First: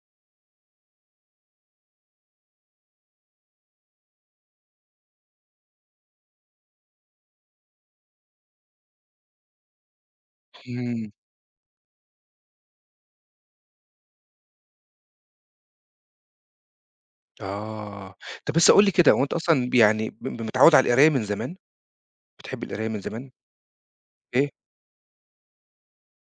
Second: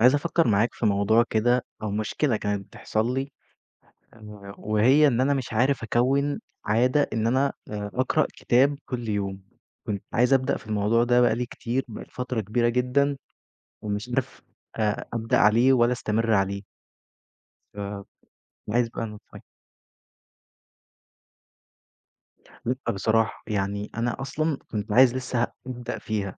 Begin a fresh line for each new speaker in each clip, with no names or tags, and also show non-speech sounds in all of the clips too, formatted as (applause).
عايز أفكّر معاك في موضوع كده أو مشكلة كانت بتحصل لي، وهي إن أنا مش عارف أكوّن عادة إن أنا أقرأ كتاب كل يوم. كنت عايز أبدأ في الموضوع
إمم،
ده بقى لي كتير، بقى لي فترة كبيرة جدًا ومش عارف أبدأ عليه ولا أستمر عليه،
آه. طب بس قُل
فعايز
لي
بقى
كده، هو أنت
نصايحك.
أصلًا ب يعني ب ب متعوّد على القراية من زمان؟ بتحب القراية
لأ
من زمان؟
بصراحة، يعني أنا
إيه؟
أصلًا كنت عايز لسه أبدأ فيها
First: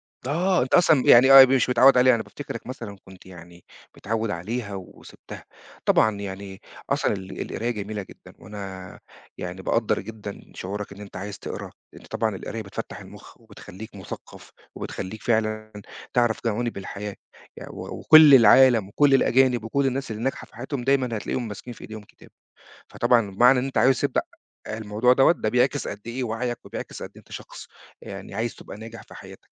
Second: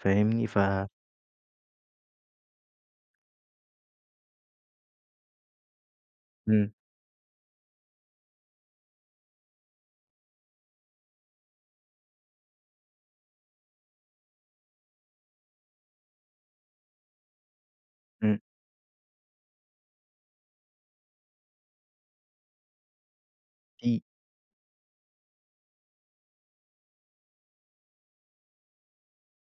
فاهمني؟
آه، أنت أصلًا مش متعوّد عليها، أنا بافتكرك مثلًا كنت يعني متعوّد عليها وسِبتها. طبعًا يعني
إمم،
أصلًا القراية جميلة جدًا، وأنا يعني باقدّر جدًا شعورك إن أنت عايز تقرا، لإن طبعًا القراية بتفتّح المُخ وبتخلّيك مثقّف، وبتخلّيك فعلًا تعرف جوانب الحياة، يع و وكل
إمم،
العالم وكل الأجانب وكل الناس اللي ناجحة في حياتهم دايمًا هتلاقيهم ماسكين في إيديهم كتاب. فطبعًا بمعنى إن أنت عاوز
في
تبدأ الموضوع دوّة، ده بيعكس قد إيه وعيك وبيعكس قد إيه أنت شخص يعني عايز تبقى ناجح في حياتك.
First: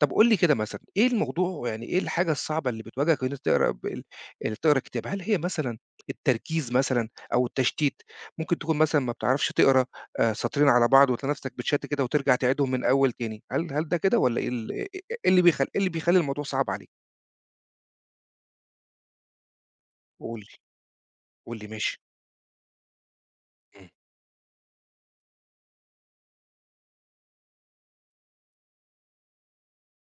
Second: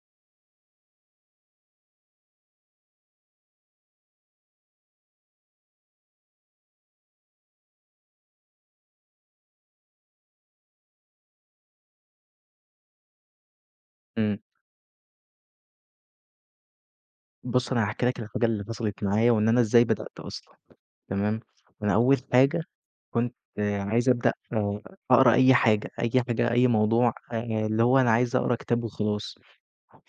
طب قُل لي كده مثلًا، إيه الموضوع يعني إيه الحاجة الصعبة اللي بتواجهك وأنت بتقرا ب ال اللي بتقرا كتاب؟ هل هي مثلًا التركيز مثلًا أو التشتيت؟ ممكن تكون مثلًا ما بتعرفش تقرا سطرين على بعض وتلاقي نفسك بتشتت كده وترجع تعيدهم من الأول تاني، هل ده كده
إمم.
والّا إيه اللي بيخلّي الموضوع صعب عليك؟
بُص أنا هاحكي لك الحاجة اللي حصلت معايا وإن أنا إزاي بدأت
قُل
أصلًا.
لي،
تمام،
قُل لي
أنا
ماشي.
أول حاجة كنت
إمم.
عايز أبدأ أقرا أي حاجة، أي حاجة، أي موضوع، اللي هو أنا عايز أقرا كتاب وخلاص،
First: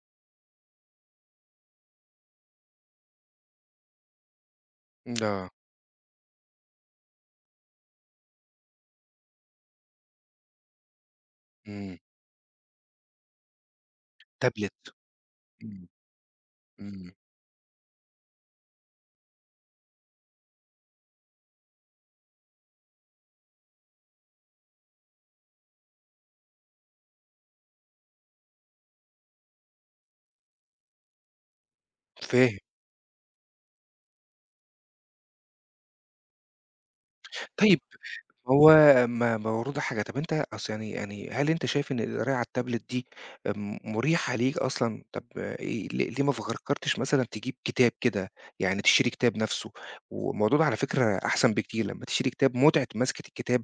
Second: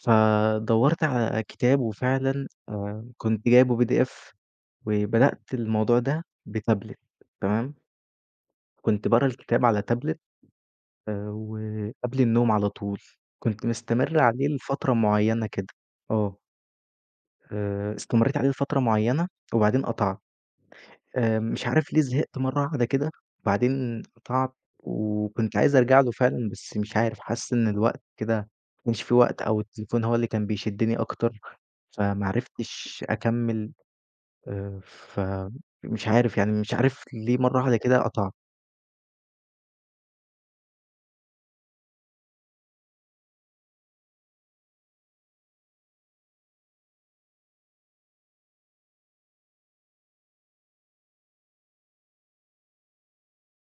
فدوّرت على كتاب وفعلًا كنت جايبه PDF وبدأت
آه.
الموضوع ده بتابلت. تمام، كنت باقرا الكتاب على تابلت
إمم.
وقبل النوم على طول، كنت مستمر عليه لفترة
تابلت.
معيّنة كده،
إمم.
آه،
إمم.
استمريت عليه لفترة معيّنة وبعدين قطعت. مش عارف ليه زهقت مرّة واحدة كده، وبعدين قطعت وكنت عايز أرجع له فعلًا، بس مش عارف حاسس إن الوقت كده ما كانش في وقت أو التليفون هو اللي كان بيشدّني أكتر، فما
فاهم.
عرفتش أكمّل. فمش عارف يعني مش عارف ليه مرّة واحدة
طيب،
كده قطعت.
هو ما موجودة حاجة، طب أنت أصل يعني يعني هل أنت شايف إن القراية على التابلت دي مريحة ليك أصلًا؟ طب إيه ل ليه ما فكرتش مثلًا تجيب كتاب كده، يعني تشتري كتاب نفسه؟ والموضوع ده على فكرة أحسن بكتير، لمّا تشتري كتاب متعة مَسكة الكتاب،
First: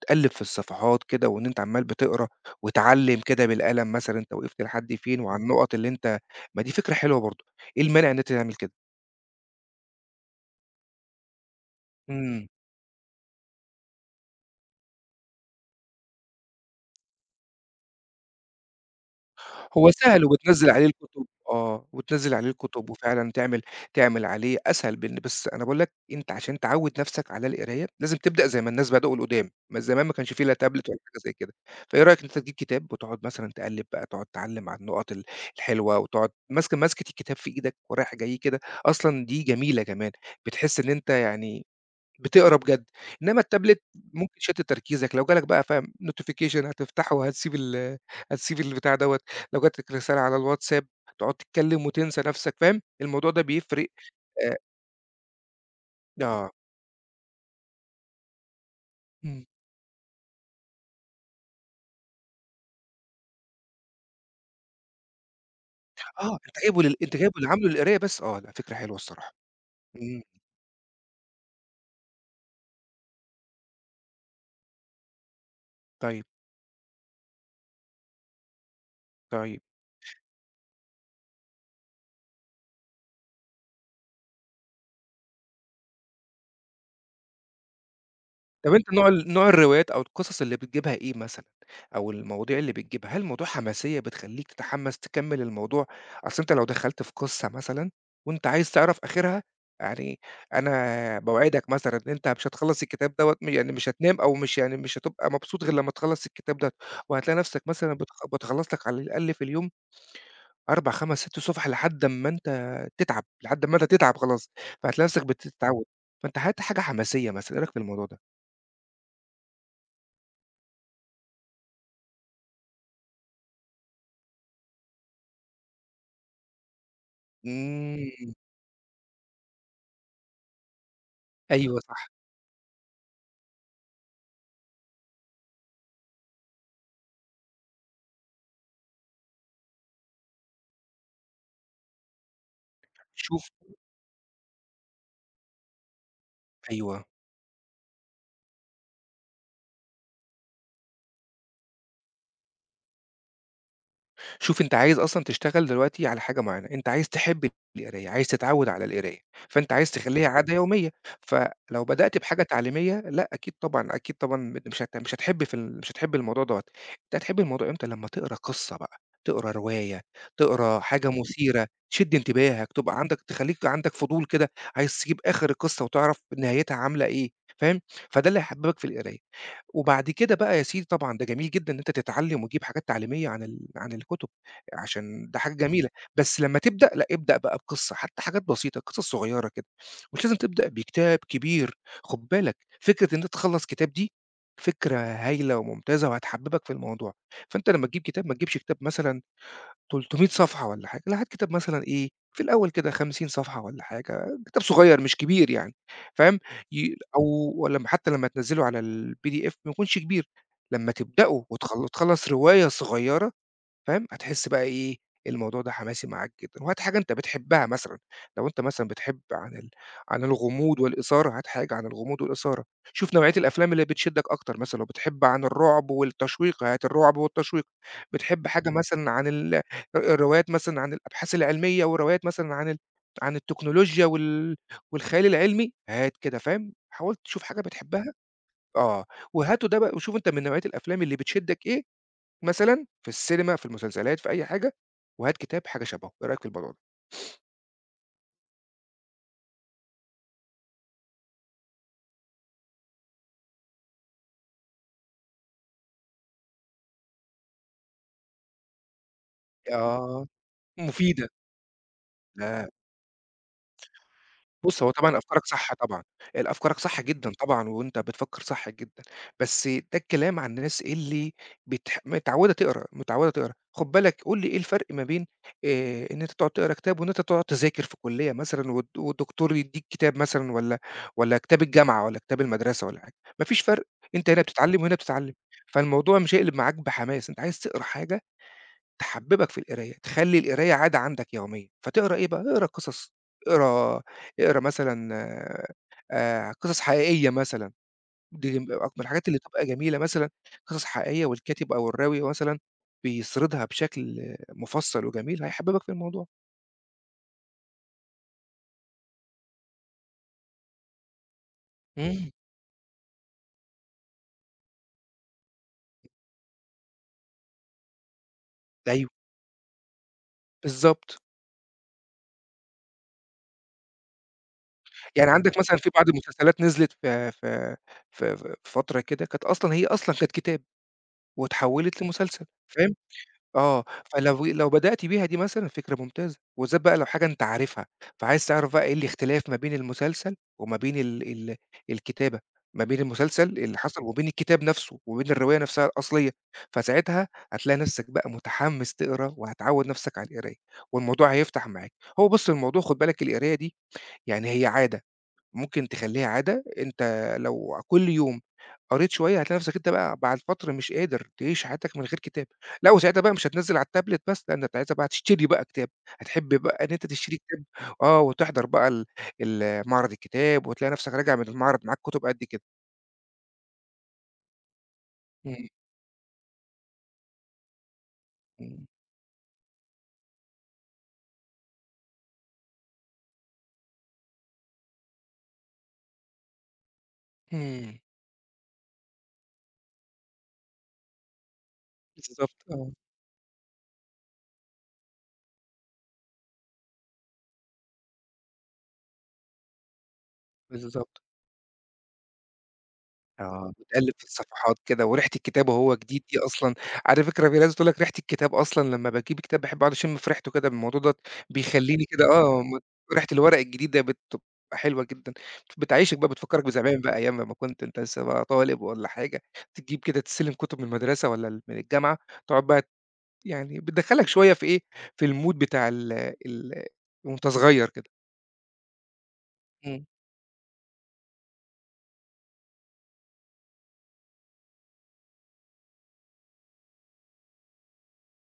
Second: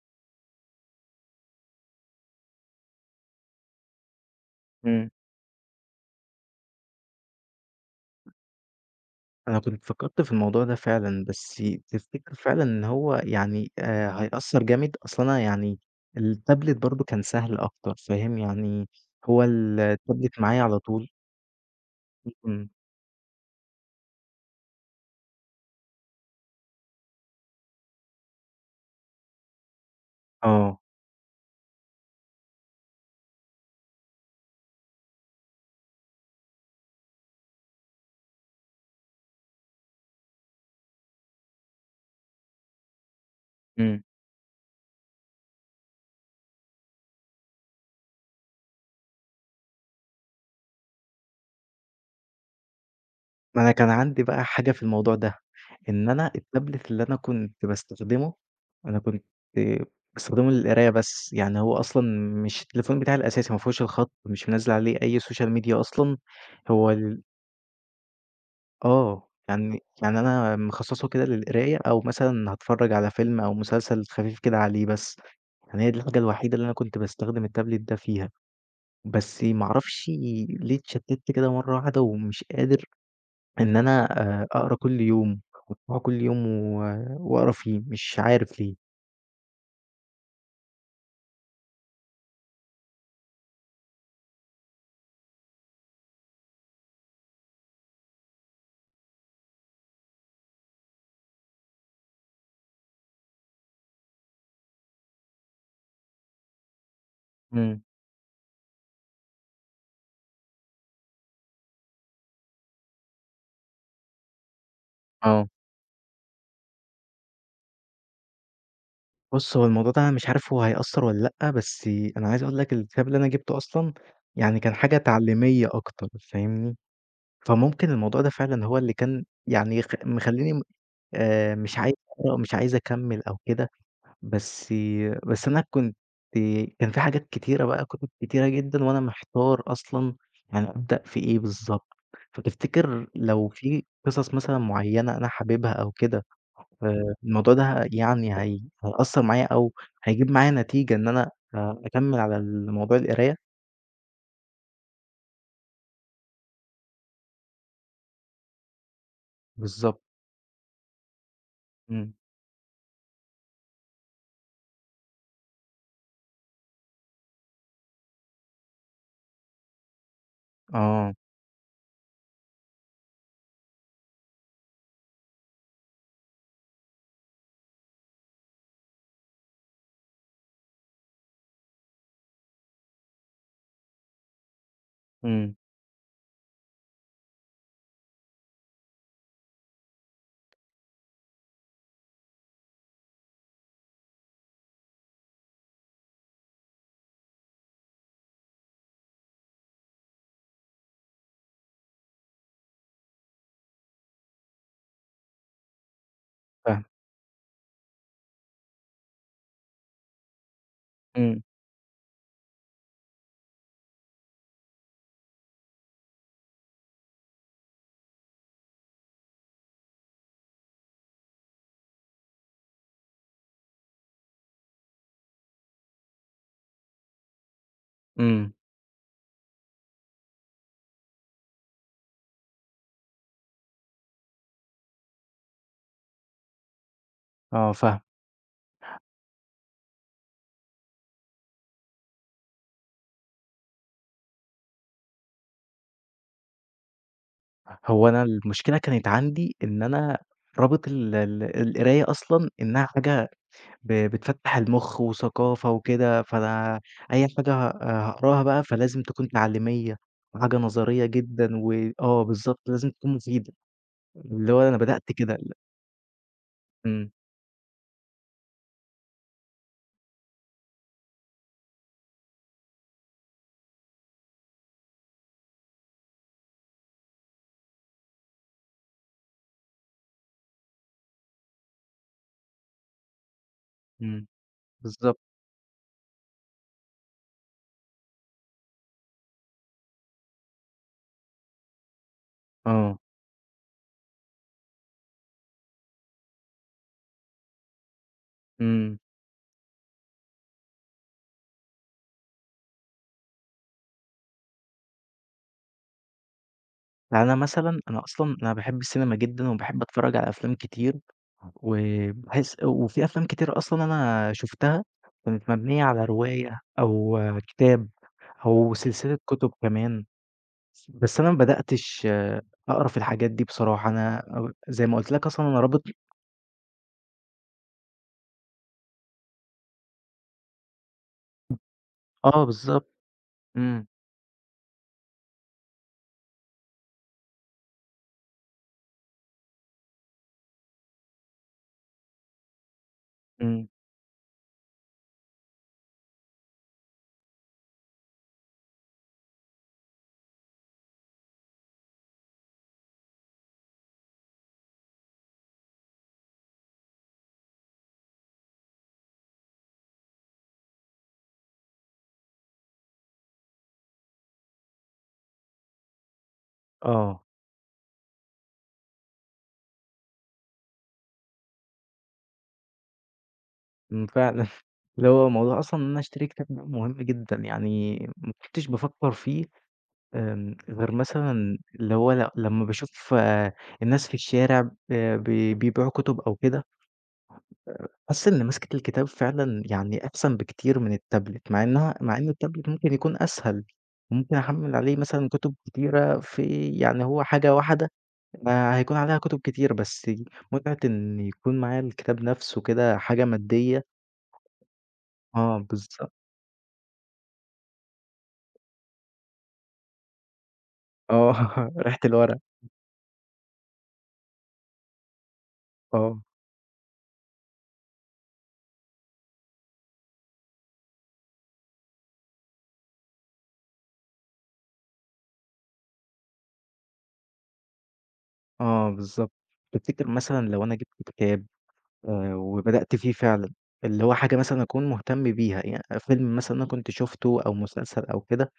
تقلِّب في الصفحات كده وإن أنت عمّال بتقرا وتعلِّم كده بالقلم مثلًا أنت وقفت لحد
إمم.
فين وعلى النُقط اللي أنت، ما دي فكرة حلوة برضه، إيه المانع إن أنت تعمل كده؟
أنا كنت فكّرت في الموضوع ده فعلًا، بس تفتكر
إمم.
فعلًا إن هو يعني هيأثّر جامد؟ أصل أنا يعني التابلت برضه كان سهل أكتر فاهم، يعني هو
هو سهل
التابلت معايا
وبتنزّل
على
عليه
طول.
الكُتب آه، وتنزّل عليه
إمم.
الكُتب وفعلًا تعمل عليه أسهل بإن، بس أنا باقول لك أنت عشان تعوّد نَفْسك على القراية، لازم تبدأ زي ما الناس بدأوا القُدام، ما زمان ما كانش في لا
آه،
تابلت ولا حاجة زي كده، فإيه رأيك إن أنت تجيب كتاب وتقعد مثلًا تقلِّب بقى، تقعد تعلِّم على النُقط ال الحلوة وتقعد ماسكة الكتاب في إيدك ورايح جاي كده، أصلًا دي جميلة كمان، بتحس إن أنت يعني بتقرا بجد، إنما التابلت
إمم.
ممكن يشتت تركيزك، لو جالك بقى فاهم notification هتفتحه وهتسيب ال هتسيب البتاع دوّة، لو جاتك رسالة على الواتساب تقعد تتكلم وتنسى نفسك فاهم، الموضوع ده
ما أنا
بيفرق.
كان عندي بقى
آآ
حاجة في الموضوع ده، إن أنا
آه،
التابلت اللي أنا كنت باستخدمه، أنا كنت
إمم،
باستخدمه للقراية بس، يعني هو أصلًا مش التليفون بتاعي الأساسي ما فيهوش الخط، مش منزّل عليه أي social media أصلًا،
آه أنت جايبه
هو
لل أنت
ال
جايبه ل عامله للقراية بس آه، لأ فكرة حلوة الصراحة،
يعني
إمم،
أنا مخصّصه كده للقراية أو مثلًا هاتفرّج على فيلم أو مسلسل خفيف كده عليه بس، يعني هي دي الحاجة
طيب،
الوحيدة اللي أنا كنت باستخدم التابلت ده فيها، بس
طيب.
ما أعرفش ليه اتشتِّت كده مرّة واحدة ومش قادر إن أنا أقرا كل يوم، وأقرا كل يوم وأقرا فيه، مش عارف
طب
ليه.
أنت نوع الروايات أو القصص اللي بتجيبها إيه مثلًا، أو المواضيع اللي بتجيبها، هل الموضوع حماسية بتخلّيك تتحمس تكمّل الموضوع؟ أصل أنت لو دخلت في قصة مثلًا وأنت عايز تعرف آخرها، يعني أنا باوعدك مثلًا إن أنت مش هتخلّص الكتاب دوّة م يعني مش هتنام أو مش هتبقى مبسوط غير لمّا تخلّص الكتاب ده، وهتلاقي نفسك
إمم،
مثلًا بتخلّص لك على الأقل في اليوم 4، 5، 6 صفح لحد أمّا أنت تتعب، لحد أمّا أنت تتعب خلاص، فهتلاقي نفسك
آه.
بتتعود، فأنت هات حاجة حماسية مثلًا، إيه رأيك في الموضوع ده؟
بُص، هو الموضوع ده أنا مش عارف هو هيأثّر والّا لأ، بس أنا عايز أقول لك الكتاب اللي أنا جِبته أصلًا يعني كان حاجة تعليمية أكتر، فاهمني؟ فممكن الموضوع ده
إمم،
فعلًا هو اللي كان يعني مخلّيني مش
أيوه
عايز
صح،
أقرا، مش عايز أكمّل أو كده. بس بس أنا كان في حاجات كتيرة بقى، كتب كتيرة جدًا وأنا محتار أصلًا يعني أبدأ في إيه بالضبط، فتفتكر لو
شوف،
في قصص مثلًا معيّنة أنا حاببها أو كده،
أيوه،
الموضوع ده يعني هيأثّر معايا أو هيجيب معايا نتيجة إن أنا أكمّل على الموضوع القراية؟
شوف أنت عايز أصلًا تشتغل دلوقتي على حاجة معيّنة، أنت عايز تحب القراية، عايز تتعوّد على القراية، فأنت عايز
بالضبط،
تخلّيها عادة يومية، فلو
إمم.
بدأت بحاجة تعليمية لأ، أكيد طبعًا، أكيد طبعًا مش هت مش هتحب في ال مش هتحب الموضوع دوّة، أنت هتحب الموضوع إمتى؟ لمّا تقرا قصة بقى، تقرا رواية، تقرا حاجة
آه،
مثيرة، تشد انتباهك، تبقى عندك تخلّيك عندك فضول كده، عايز تجيب آخر القصة وتعرف نهايتها عاملة إيه، فاهم؟ فده اللي هيحببك في القراية. وبعد كده بقى يا سيدي طبعًا ده جميل جدًا إن أنت تتعلّم وتجيب حاجات تعليمية عن الكُتب، عشان ده حاجة
إمم،
جميلة، بس لمّا تبدأ لأ، ابدأ بقى بقصة، حتى حاجات بسيطة، قصص صغيّرة كده، مش لازم تبدأ بكتاب كبير، خُد بالك فكرة إن أنت تخلّص كتاب دي فكرة هايلة وممتازة وهتحبّبك في الموضوع، فأنت لمّا تجيب كتاب ما تجيبش كتاب مثلًا 300 صفحة والّا حاجة، لا هات كتاب مثلًا إيه، في الأول كده 50 صفحة والّا حاجة، كتاب صغير مش كبير يعني، فاهم،
فاهمك،
ي أو لمّا حتى لمّا تنزّله على الPDF ما يكونش كبير، لمّا
إمم،
تبدأه تخلّص رواية صغيرة فاهم، هتحس بقى إيه، الموضوع ده حماسي معاك جدًا، وهات حاجة أنت بتحبها مثلًا، لو أنت مثلًا بتحب عن الغموض والإثارة، هات حاجة عن الغموض والإثارة، شوف نوعية الأفلام اللي بتشدك أكتر، مثلًا لو بتحب عن الرعب والتشويق، هات الرعب والتشويق، بتحب
إمم،
حاجة مثلًا عن ال ر روايات مثلًا عن الأبحاث العلمية وروايات مثلًا عن التكنولوجيا والخيال العلمي، هات كده فاهم، حاول تشوف حاجة
آه فاهمك.
بتحبها، آه، وهاته ده بقى وشوف أنت من نوعية الأفلام اللي بتشدك إيه مثلًا في السينما، في المسلسلات، في أي حاجة، وهات كتاب حاجة شبهه، إيه رأيك في الموضوع ده؟
هو أنا المشكلة كانت عندي إن أنا رابط ال ال القراية أصلًا إنها حاجة بتفتّح المُخ وثقافة وكده، فأنا أي حاجة هاقراها بقى فلازم تكون تعليمية،
آه،
وحاجة نظرية
مفيدة.
جدًا آه بالضبط،
لا.
لازم تكون مفيدة، اللي هو أنا
بُص، هو
بدأت
طبعًا
كده
أفكارك صح طبعًا، أفكارك صح
إمم،
جدًا طبعًا، وأنت بتفكّر صح جدًا، بس ده الكلام عن الناس اللي متعوّدة تقرا، متعوّدة تقرا، خُد بالك قُل لي إيه الفرق ما بين إن أنت تقعد تقرا كتاب وإن أنت تقعد تذاكر في كلية مثلًا والدكتور يدّيك كتاب مثلًا والّا كتاب الجامعة والّا كتاب المدرسة والّا حاجة، ما فيش فرق،
إمم،
أنت هنا بتتعلّم وهنا
بالضبط،
بتتعلّم، فالموضوع مش هيقلب معاك بحماس، أنت عايز تقرا حاجة تحببك في القراية، تخلّي القراية عادة عندك يومية، فتقرا إيه بقى، اقرا
آه،
قصص، اقرا اقرا مثلًا قصص حقيقية مثلًا، دي من
إمم.
الحاجات اللي بتبقى جميلة مثلًا قصص حقيقية والكاتب أو الراوي مثلًا بيسردها بشكل مفصّل وجميل، هيحببك في الموضوع.
يعني أنا مثلًا أنا أصلًا أنا باحب السينما جدًا وباحب أتفرّج على أفلام كتير،
إمم.
وباحس وفي أفلام كتير أصلًا أنا شُفتها كانت مبنية على رواية أو كتاب أو
أيوه،
سلسلة كُتب كمان.
بالضبط،
بس أنا ما بدأتش أقرا في الحاجات دي بصراحة، أنا زي ما قُلت لك
يعني
أصلًا
عندك
أنا
مثلًا
رابط.
في بعض المسلسلات نزلت في فترة كده، كانت أصلًا هي أصلًا كانت كتاب واتحوّلت
آه
لمسلسل،
بالضبط،
فاهم؟ آه،
إمم،
فلو بدأت بيها دي مثلًا فكرة ممتازة، وبالذات بقى لو حاجة أنت عارفها، فعايز تعرف بقى إيه الاختلاف ما بين المسلسل وما بين ال ال الكتابة، ما بين المسلسل
إمم،
اللي حصل وبين الكتاب نفسه، وبين الرواية نفسها الأصلية، فساعتها هتلاقي نفسك بقى متحمس تقرا وهتعوّد نفسك على القراية، والموضوع هيفتح معاك. هو بُص الموضوع خُد بالك القراية دي يعني هي عادة. ممكن تخلّيها عادة، أنت لو كل يوم قريت شوية هتلاقي نفْسك أنت بقى بعد فترة مش قادر تعيش حياتك من غير كتاب، لأ وساعتها بقى مش هتنزّل على التابلت بس، لأ ده أنت ساعتها بقى هتشتري بقى كتاب، هتحب بقى إن أنت
آه،
تشتري كتاب آه، وتحضر بقى ال ال معرض الكتاب وتلاقي نفْسك راجع من المعرض معاك كتب قد كده.
إمم، فعلًا. (laughs) اللي هو موضوع
إمم،
أصلًا إن أنا أشتري كتاب ده مهم جدًا، يعني ما كنتش
إمم،
بافكّر فيه. غير مثلًا اللي هو لمّا باشوف الناس في الشارع ب بي بيبيعوا كُتب أو كده
إمم،
باحس إن مَسكة الكتاب فعلًا يعني أحسن بكتير من التابلت، مع إن
بالضبط
التابلت
آه،
ممكن يكون أسهل، وممكن أحمّل عليه مثلًا كُتب كتيرة يعني هو حاجة واحدة هيكون عليها كُتب كتير، بس متعة إن
بالضبط.
يكون معايا الكتاب نَفْسه كده حاجة
آه،
مادية.
بتقلِّب في الصفحات كده وريحة
آه
الكتاب وهو
بالضبط،
جديد دي أصلًا على فكرة في ناس بتقول لك ريحة الكتاب أصلًا لمّا باجيب كتاب باحب أقعد أشم في ريحته كده، الموضوع ده
آه (laughs) ريحة
بيخلّيني كده
الورق.
آه، ريحة الورق الجديد ده بتبقى حلوة جدًا، بتعيّشك
آه،
بقى بتفكّرك بزمان بقى أيام لمّا كنت أنت لسه بقى طالب والّا حاجة، تجيب كده تستلم كُتب من المدرسة والّا ال من الجامعة، تقعد بقى يعني بتدخّلك شوية في إيه، في الmood بتاع ال ال وأنت صغير كده.
آه بالضبط.
إمم،
تفتكر مثلًا لو أنا جِبت كتاب وبدأت فيه فعلًا، اللي هو حاجة مثلًا أكون مهتم بيها، فيلم مثلًا أنا كنت شُفته أو مسلسل أو كده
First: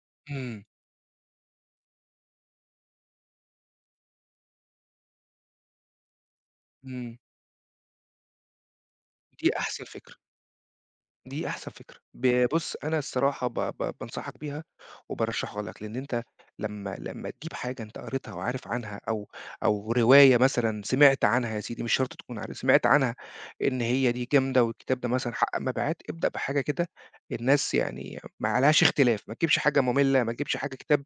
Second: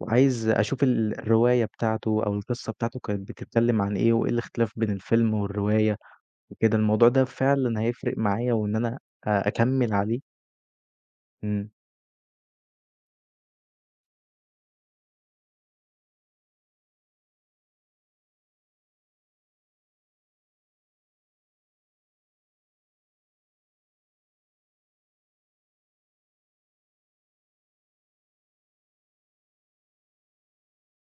وعايز
إمم،
أشوف الرواية بتاعته أو القصة بتاعته كانت بتتكلم عن إيه، وإيه الاختلاف بين الفيلم والرواية وكده، الموضوع
إمم،
ده فعلًا هيفرق معايا وإن أنا
دي أحسن
أكمّل
فكرة.
عليه.
دي
إمم،
أحسن فكرة. بُص، أنا الصراحة ب ب بانصحك بيها وبارشّحها لك، لإن أنت لمّا تجيب حاجة أنت قريتها وعارف عنها أو رواية مثلًا سمعت عنها يا سيدي، مش شرط تكون عارف، سمعت عنها إن هي دي جامدة والكتاب ده مثلًا حقق مبيعات، ابدأ بحاجة كده الناس يعني ما عليهاش اختلاف، ما تجيبش حاجة مُمِلّة، ما تجيبش حاجة كتاب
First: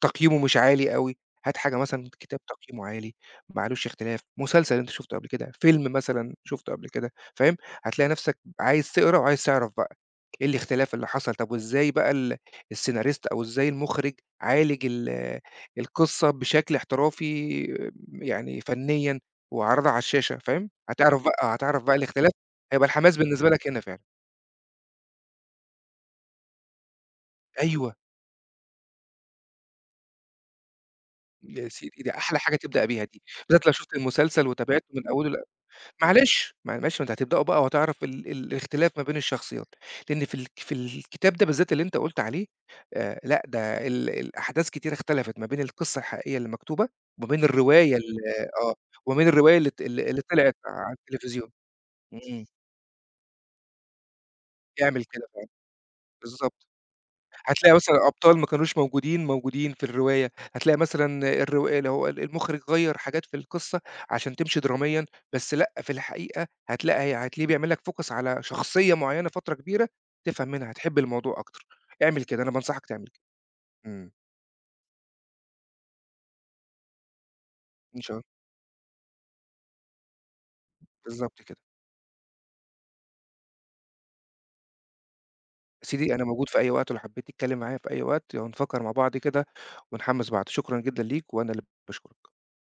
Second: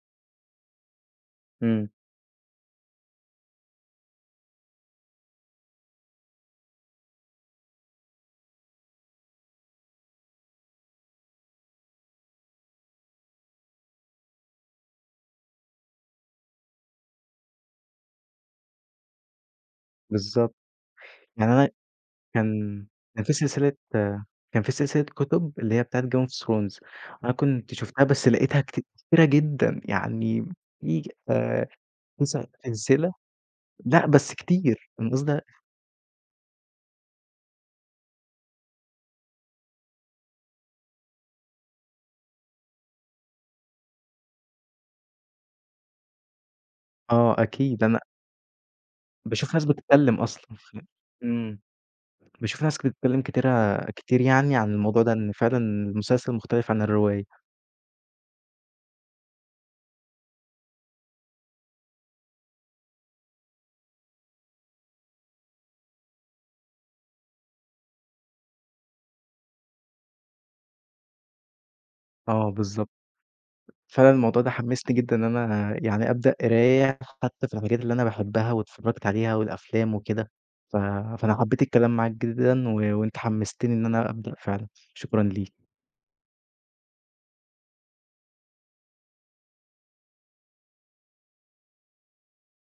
تقييمه مش عالي أوي، هات حاجة
إمم،
مثلًا كتاب تقييمه عالي، ما عليهوش اختلاف، مسلسل أنت شُفته قبل كده، فيلم مثلًا شُفته قبل كده، فاهم؟ هتلاقي نفسك عايز تقرا وعايز تعرف بقى إيه الاختلاف اللي حصل، طب وإزاي بقى السيناريست أو إزاي المُخرِج عالج القصة بشكل احترافي يعني فنيًا وعرضها على الشاشة
بالضبط.
فاهم،
يعني أنا
هتعرف بقى الاختلاف،
كان
هيبقى الحماس
كان في
بالنسبة لك
سلسلة
هنا فعلًا.
آه، كان في سلسلة كُتب اللي هي بتاعة Game of Thrones. أنا كنت
أيوه،
شُفتها بس لقيتها كتيرة جدًا، يعني في آآ،
يا سيدي، دي أحلى
9
حاجة تبدأ بيها
سلسلة.
دي، بالذات لو شُفت
لأ، بس
المسلسل وتابعته
كتير،
من
أنا قصدي.
أوله، معلش، ما معلش ما أنت هتبدأوا بقى وهتعرف ال ال الاختلاف ما بين الشخصيات، لإن في الكتاب ده بالذات اللي أنت قُلت عليه لأ ده الأحداث كتيرة اختلفت ما بين القصة الحقيقية اللي مكتوبة وما
آه،
بين
أكيد
الرواية
أنا
ال آه، وما بين
باشوف
الرواية
ناس
اللي
بتتكلم
اللي
أصلًا.
طلعت على التلفزيون،
إمم.
إمم،
باشوف ناس بتتكلم كتير يعني عن الموضوع
اعمل
ده،
كده
إن
فعلًا،
فعلًا المسلسل
بالضبط.
مختلف عن الرواية.
هتلاقي مثلًا أبطال ما كانوش موجودين، موجودين في الرواية، هتلاقي مثلًا الرو اللي هو ال المخرج غيّر حاجات في القصة عشان تمشي دراميًا، بس لأ، في الحقيقة هتلاقيه بيعمل لك focus على شخصية معيّنة فترة كبيرة، تفهم منها، تحب الموضوع أكتر. اعمل كده،
آه
أنا بانصحك
بالضبط.
تعمل كده.
فعلًا
إمم.
الموضوع ده حمّسني جدًا إن أنا يعني أبدأ قراية حتى في الحاجات اللي
إن
أنا
شاء الله.
باحبها واتفرّجت عليها والأفلام وكده، ف فأنا
بالضبط كده.
حبّيت الكلام معاك جدًا وأنت حمّستني إن أنا أبدأ فعلًا. شكرًا ليك.
يا سيدي أنا موجود في أي وقت، ولو حبيت تتكلم معايا في أي وقت، ونفكّر مع بعض كده ونحمّس بعض. شكرًا جدًا ليك، وأنا اللي باشكرك.